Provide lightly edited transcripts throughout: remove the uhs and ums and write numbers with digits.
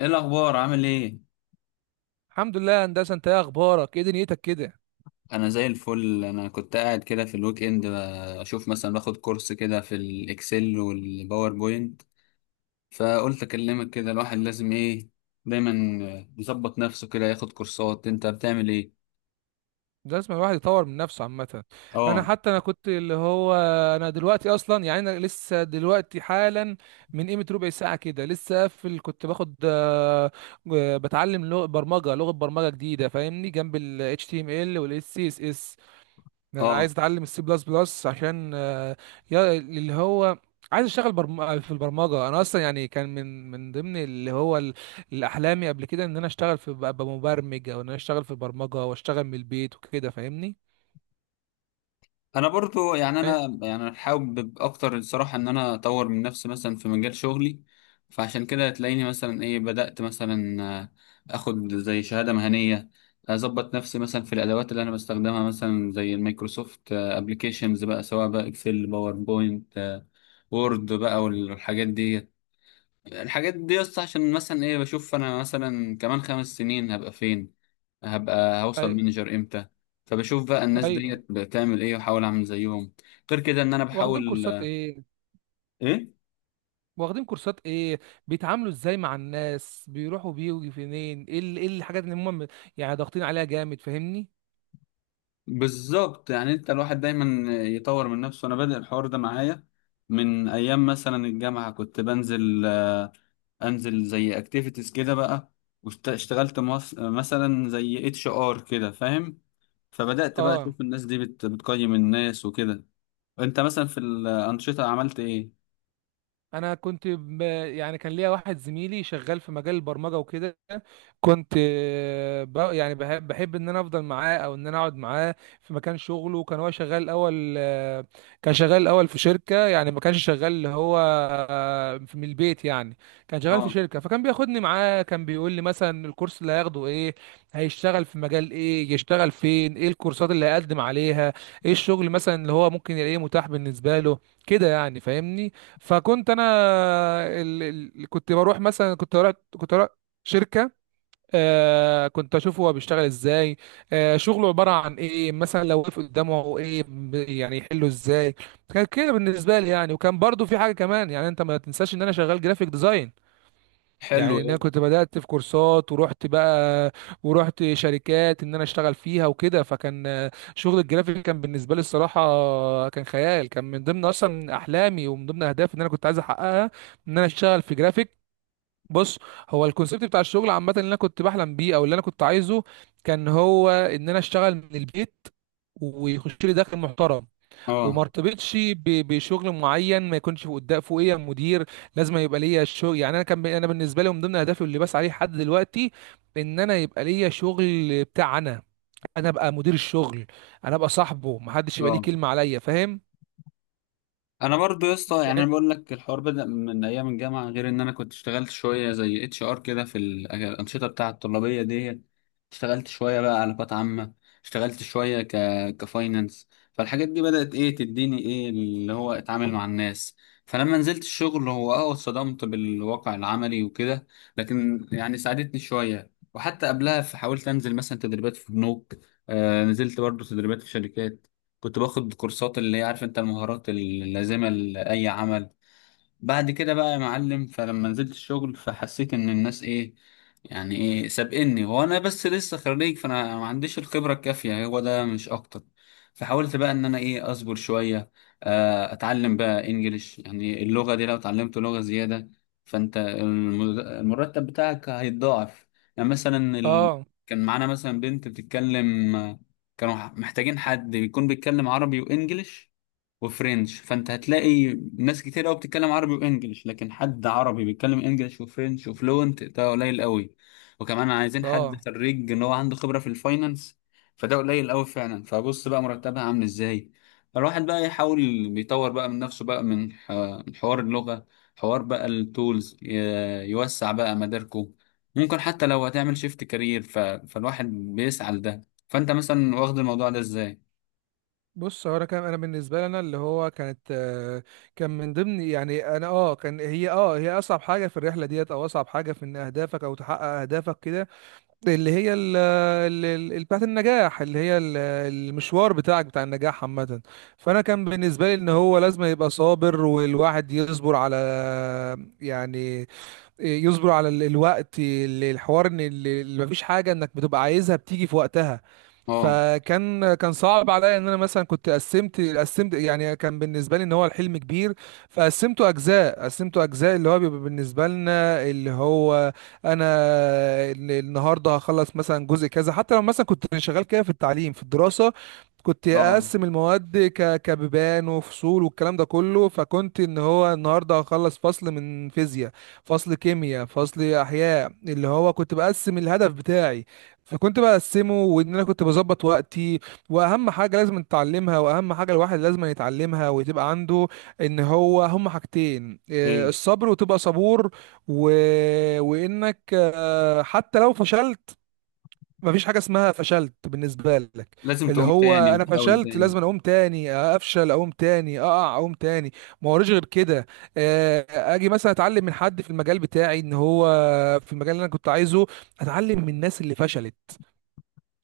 ايه الاخبار؟ عامل ايه؟ الحمد لله يا هندسه. انت ايه اخبارك؟ ايه دنيتك كده؟ انا زي الفل. انا كنت قاعد كده في الويك اند اشوف مثلا باخد كورس كده في الاكسل والباوربوينت. فقلت اكلمك كده. الواحد لازم ايه، دايما يظبط نفسه كده، ياخد كورسات. انت بتعمل ايه؟ لازم الواحد يطور من نفسه عامه. انا اه. حتى انا كنت اللي هو انا دلوقتي اصلا، يعني انا لسه دلوقتي حالا من قيمه ربع ساعه كده لسه قافل، كنت باخد بتعلم لغه برمجه، لغه برمجه جديده، فاهمني، جنب ال HTML وال CSS. انا اه. عايز اتعلم السي بلس بلس عشان يا اللي هو عايز اشتغل في البرمجه. انا اصلا يعني كان من ضمن الاحلامي قبل كده ان انا اشتغل، في ابقى مبرمج، او ان انا اشتغل في البرمجه واشتغل من البيت وكده، فاهمني. انا برضو يعني أي... انا يعني حابب اكتر، الصراحه، ان انا اطور من نفسي مثلا في مجال شغلي. فعشان كده هتلاقيني مثلا ايه، بدات مثلا اخد زي شهاده مهنيه، اظبط نفسي مثلا في الادوات اللي انا بستخدمها مثلا زي المايكروسوفت ابلكيشنز، بقى سواء بقى اكسل، باوربوينت، وورد بقى والحاجات دي. الحاجات دي بس عشان مثلا ايه بشوف انا مثلا كمان 5 سنين هبقى فين، هبقى هوصل أي... مانجر امتى. فبشوف بقى الناس ايوه. ديت بتعمل ايه واحاول اعمل زيهم. غير كده ان انا واخدين بحاول كورسات ايه؟ ايه. واخدين كورسات ايه؟ بيتعاملوا ازاي مع الناس؟ بيروحوا بيجوا فين؟ ايه الحاجات اللي هم يعني ضاغطين عليها جامد، فاهمني. بالظبط، يعني انت الواحد دايما يطور من نفسه. انا بادئ الحوار ده معايا من ايام مثلا الجامعة. كنت انزل زي اكتيفيتيز كده بقى. واشتغلت مثلا زي اتش ار كده، فاهم. فبدأت بقى اه. اشوف الناس دي بتقيم الناس وكده. انت مثلا في الانشطه عملت ايه؟ انا كنت ب... يعني كان ليا واحد زميلي شغال في مجال البرمجه وكده، كنت يعني بحب ان انا افضل معاه او ان انا اقعد معاه في مكان شغله. كان هو شغال الاول، كان شغال الاول في شركه، يعني ما كانش شغال اللي هو آه، في- من البيت يعني، كان شغال في اه. شركه. فكان بياخدني معاه، كان بيقول لي مثلا الكورس اللي هياخده ايه، هيشتغل في مجال ايه، يشتغل فين، ايه الكورسات اللي هيقدم عليها، ايه الشغل مثلا اللي هو ممكن يلاقيه متاح بالنسبه له، كده يعني، فاهمني. فكنت انا كنت بروح مثلا، كنت بروح شركه. آه كنت اشوفه هو بيشتغل ازاي، آه شغله عباره عن ايه، مثلا لو وقف قدامه ايه يعني يحله ازاي. كان كده بالنسبه لي يعني. وكان برضو في حاجه كمان، يعني انت ما تنساش ان انا شغال جرافيك ديزاين، حلو يعني ان ده. انا كنت بدات في كورسات ورحت بقى، ورحت شركات ان انا اشتغل فيها وكده. فكان شغل الجرافيك كان بالنسبه لي الصراحه كان خيال، كان من ضمن اصلا احلامي ومن ضمن اهدافي ان انا كنت عايز احققها، ان انا اشتغل في جرافيك. بص، هو الكونسيبت بتاع الشغل عامه اللي انا كنت بحلم بيه او اللي انا كنت عايزه كان هو ان انا اشتغل من البيت، ويخش لي دخل محترم، وما اه. ارتبطش بشغل معين، ما يكونش قدام فوقيه مدير. لازم يبقى ليا شغل، يعني انا كان انا بالنسبه لي من ضمن اهدافي اللي بسعى عليه لحد دلوقتي ان انا يبقى ليا شغل بتاع انا، انا ابقى مدير الشغل، انا ابقى صاحبه، ما حدش يبقى ليه اه. كلمه عليا، فاهم انا برضو يا اسطى، يعني يعني. انا بقول لك الحوار بدأ من ايام الجامعه. غير ان انا كنت اشتغلت شويه زي اتش ار كده في الانشطه بتاعه الطلابيه دي. اشتغلت شويه بقى علاقات عامه. اشتغلت شويه كفاينانس. فالحاجات دي بدأت ايه تديني، ايه اللي هو اتعامل مع الناس. فلما نزلت الشغل، هو اه اتصدمت بالواقع العملي وكده. لكن يعني ساعدتني شويه. وحتى قبلها فحاولت انزل مثلا تدريبات في بنوك. آه، نزلت برضو تدريبات في شركات. كنت باخد كورسات اللي هي عارف انت، المهارات اللازمة لأي عمل. بعد كده بقى يا معلم، فلما نزلت الشغل فحسيت ان الناس ايه، يعني ايه سابقني وانا بس لسه خريج، فانا ما عنديش الخبره الكافيه هو ده مش اكتر. فحاولت بقى ان انا ايه اصبر شويه، اتعلم بقى انجليش. يعني اللغه دي لو اتعلمت لغه زياده، فانت المرتب بتاعك هيتضاعف. يعني مثلا اه. كان معانا مثلا بنت بتتكلم. كانوا محتاجين حد يكون بيتكلم عربي وانجليش وفرنش. فانت هتلاقي ناس كتير قوي بتتكلم عربي وانجليش، لكن حد عربي بيتكلم انجليش وفرنش وفلوينت ده قليل قوي. وكمان عايزين حد اه. خريج ان هو عنده خبرة في الفاينانس. فده قليل قوي فعلا. فبص بقى مرتبها عامل ازاي. الواحد بقى يحاول بيطور بقى من نفسه بقى، من من حوار اللغة، حوار بقى التولز، يوسع بقى مداركه. ممكن حتى لو هتعمل شيفت كارير، فالواحد بيسعى لده. فانت مثلا واخد الموضوع ده ازاي؟ بص، هو انا كان انا بالنسبه لي انا اللي هو كانت كان من ضمن، يعني انا اه كان هي اصعب حاجه في الرحله ديت، او اصعب حاجه في ان اهدافك او تحقق اهدافك كده، اللي هي بتاعت النجاح، اللي هي المشوار بتاعك بتاع النجاح عامة. فأنا كان بالنسبة لي إن هو لازم يبقى صابر، والواحد يصبر على، يعني يصبروا على الوقت، الحوار ان اللي مفيش حاجه انك بتبقى عايزها بتيجي في وقتها. اه. فكان كان صعب عليا ان انا مثلا كنت قسمت، يعني كان بالنسبه لي ان هو الحلم كبير، فقسمته اجزاء، قسمته اجزاء. اللي هو بيبقى بالنسبه لنا اللي هو انا ال- النهارده هخلص مثلا جزء كذا. حتى لو مثلا كنت شغال كده في التعليم في الدراسه، كنت اه. اقسم المواد كبيبان وفصول والكلام ده كله. فكنت ان هو النهارده هخلص فصل من فيزياء، فصل كيمياء، فصل احياء، اللي هو كنت بقسم الهدف بتاعي. فكنت بقسمه وان انا كنت بظبط وقتي. واهم حاجه لازم نتعلمها، واهم حاجه الواحد لازم يتعلمها وتبقى عنده، ان هو هما حاجتين إيه، ايه. الصبر وتبقى صبور، و... وانك حتى لو فشلت، مفيش حاجه اسمها فشلت بالنسبه لك. لازم اللي تقوم هو تاني انا وتحاول فشلت، تاني. لازم أنا اقوم تاني، افشل اقوم تاني، اقع اقوم تاني، ما وريش غير كده. آه، اجي مثلا اتعلم من حد في المجال بتاعي، ان هو في المجال اللي انا كنت عايزه، اتعلم من الناس اللي فشلت،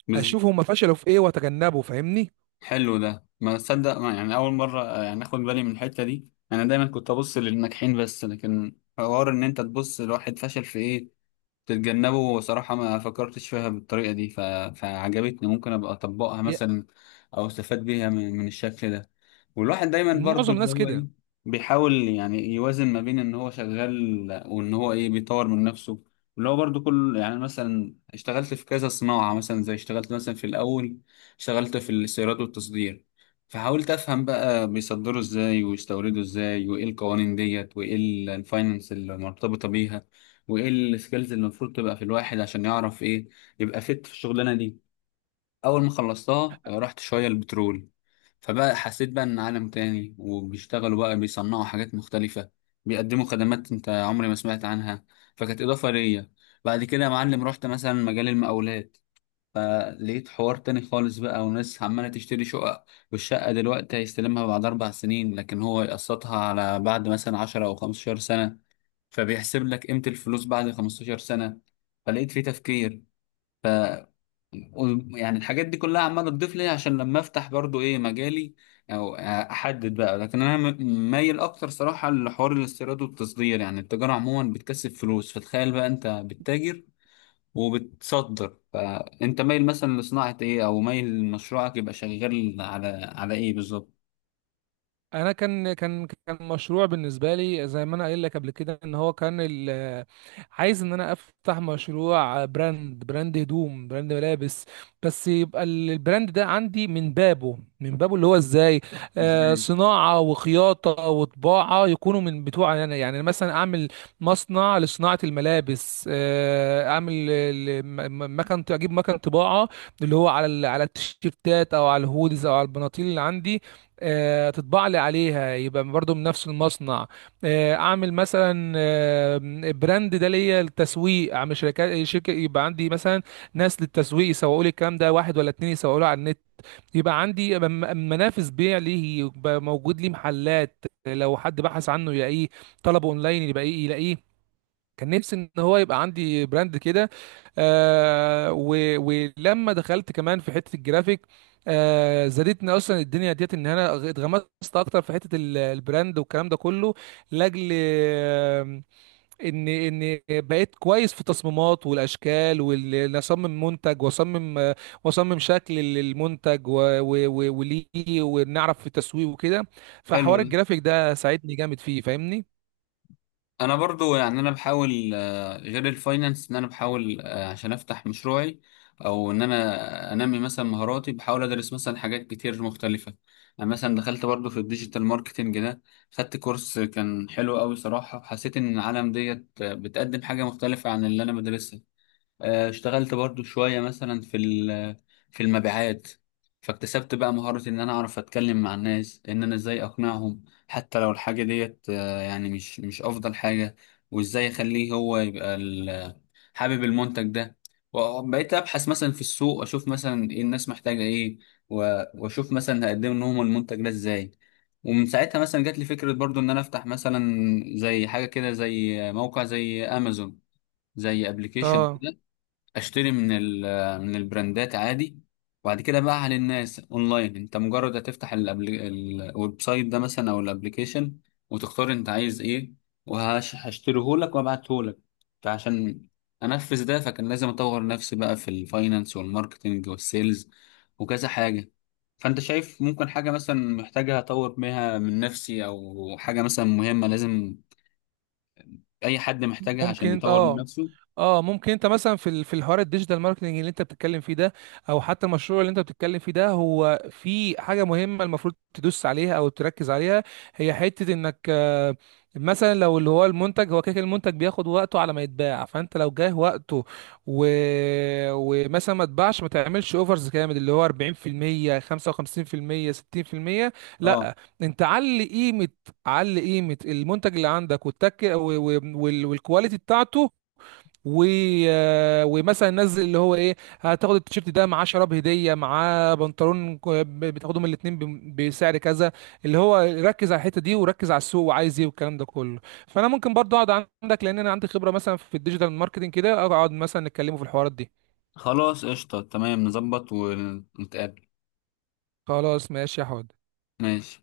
بز... اشوف هم فشلوا في ايه واتجنبه، فاهمني. حلو ده. ما تصدق، ما، يعني اول مره يعني اخد بالي من الحته دي. انا دايما كنت ابص للناجحين بس، لكن حوار ان انت تبص لواحد فشل في ايه تتجنبه، صراحه ما فكرتش فيها بالطريقه دي. فعجبتني، ممكن ابقى اطبقها يا- مثلا، او استفاد بيها من الشكل ده. والواحد دايما برضو معظم اللي الناس هو ايه كده. بيحاول يعني يوازن ما بين ان هو شغال وان هو ايه بيطور من نفسه. اللي هو برضو كل، يعني مثلا اشتغلت في كذا صناعة، مثلا زي اشتغلت مثلا في الاول اشتغلت في الاستيراد والتصدير. فحاولت افهم بقى بيصدروا ازاي ويستوردوا ازاي، وايه القوانين ديت، وايه الفاينانس المرتبطة بيها، وايه السكيلز اللي المفروض تبقى في الواحد عشان يعرف ايه، يبقى فت في الشغلانة دي. اول ما خلصتها رحت شوية البترول. فبقى حسيت بقى ان عالم تاني، وبيشتغلوا بقى بيصنعوا حاجات مختلفة، بيقدموا خدمات انت عمري ما سمعت عنها. فكانت اضافة ليا. بعد كده يا معلم رحت مثلا مجال المقاولات، فلقيت حوار تاني خالص بقى، وناس عمالة تشتري شقق، والشقة دلوقتي هيستلمها بعد 4 سنين، لكن هو يقسطها على بعد مثلا 10 أو 15 سنة. فبيحسب لك قيمة الفلوس بعد 15 سنة. فلقيت فيه تفكير. يعني الحاجات دي كلها عماله تضيف لي عشان لما افتح برضو ايه مجالي او احدد بقى. لكن انا مايل اكتر صراحه لحوار الاستيراد والتصدير. يعني التجاره عموما بتكسب فلوس. فتخيل بقى انت بتتاجر وبتصدر، فانت مايل مثلا لصناعه ايه، او مايل مشروعك يبقى شغال على على ايه بالظبط؟ انا كان مشروع بالنسبه لي، زي ما انا قايل لك قبل كده، ان هو كان عايز ان انا افتح مشروع براند، براند هدوم، براند ملابس. بس يبقى البراند ده عندي من بابه، من بابه. اللي هو ازاي؟ آه ازاي. صناعه وخياطه وطباعه يكونوا من بتوع انا، يعني أنا مثلا اعمل مصنع لصناعه الملابس، آه اعمل مكان، اجيب مكان طباعه اللي هو على على التيشيرتات او على الهودز او على البناطيل اللي عندي، تطبع لي عليها، يبقى برضو من نفس المصنع. اعمل مثلا براند ده ليا للتسويق، اعمل شركه يبقى عندي مثلا ناس للتسويق يسوقوا لي الكلام ده، واحد ولا اتنين يسوقوا له على النت، يبقى عندي منافس بيع ليه، يبقى موجود لي محلات لو حد بحث عنه يلاقيه، طلبه اونلاين يبقى إيه، يلاقيه. كان نفسي ان هو يبقى عندي براند كده. ولما دخلت كمان في حته الجرافيك، آه زادتني اصلا الدنيا ديت ان انا اتغمست اكتر في حته البراند والكلام ده كله، لاجل آه ان ان بقيت كويس في التصميمات والاشكال، وان اصمم منتج، واصمم واصمم شكل للمنتج وليه، ونعرف في التسويق وكده. حلو فحوار ده. الجرافيك ده ساعدني جامد فيه، فاهمني. انا برضو يعني انا بحاول غير الفاينانس ان انا بحاول، عشان افتح مشروعي او ان انا انمي مثلا مهاراتي، بحاول ادرس مثلا حاجات كتير مختلفه. يعني مثلا دخلت برضو في الديجيتال ماركتنج ده، خدت كورس كان حلو قوي، صراحه حسيت ان العالم ديت بتقدم حاجه مختلفه عن اللي انا بدرسها. اشتغلت برضو شوية مثلا في في المبيعات. فاكتسبت بقى مهارة ان انا اعرف اتكلم مع الناس، ان انا ازاي اقنعهم حتى لو الحاجة ديت يعني مش افضل حاجة، وازاي اخليه هو يبقى حابب المنتج ده. وبقيت ابحث مثلا في السوق اشوف مثلا ايه الناس محتاجة ايه، واشوف مثلا هقدم لهم المنتج ده ازاي. ومن ساعتها مثلا جات لي فكرة برضو ان انا افتح مثلا زي حاجة كده، زي موقع زي امازون، زي ابلكيشن. اه. اشتري من من البراندات عادي، وبعد كده بقى للناس اونلاين. انت مجرد هتفتح الويب سايت ده مثلا او الابليكيشن، وتختار انت عايز ايه، وهشتريه لك وابعته لك. فعشان انفذ ده، فكان لازم اطور نفسي بقى في الفاينانس والماركتنج والسيلز وكذا حاجة. فانت شايف ممكن حاجة مثلا محتاجة اطور بيها من نفسي، او حاجة مثلا مهمة لازم اي حد محتاجها ممكن عشان انت يطور من اه نفسه. اه ممكن انت مثلا في في الحوار الديجيتال ماركتنج اللي انت بتتكلم فيه ده، او حتى المشروع اللي انت بتتكلم فيه ده، هو في حاجه مهمه المفروض تدوس عليها او تركز عليها. هي حته انك مثلا لو اللي هو المنتج هو كده كده المنتج بياخد وقته على ما يتباع، فانت لو جاه وقته و... ومثلا ما اتباعش، ما تعملش اوفرز جامد اللي هو 40% 55% 60%. آه. لا، انت علي قيمه، علي قيمه المنتج اللي عندك والتك والكواليتي بتاعته، و... آه، ومثلا نزل اللي هو ايه، هتاخد التيشيرت ده معاه شراب هديه، معاه بنطلون بتاخدهم الاتنين بسعر كذا. اللي هو ركز على الحته دي، وركز على السوق وعايز ايه والكلام ده كله. فانا ممكن برضو اقعد عندك، لان انا عندي خبره مثلا في الديجيتال ماركتنج كده، اقعد مثلا نتكلموا في الحوارات دي. خلاص قشطة، تمام، نظبط ونتقابل. خلاص ماشي يا حواد. ماشي.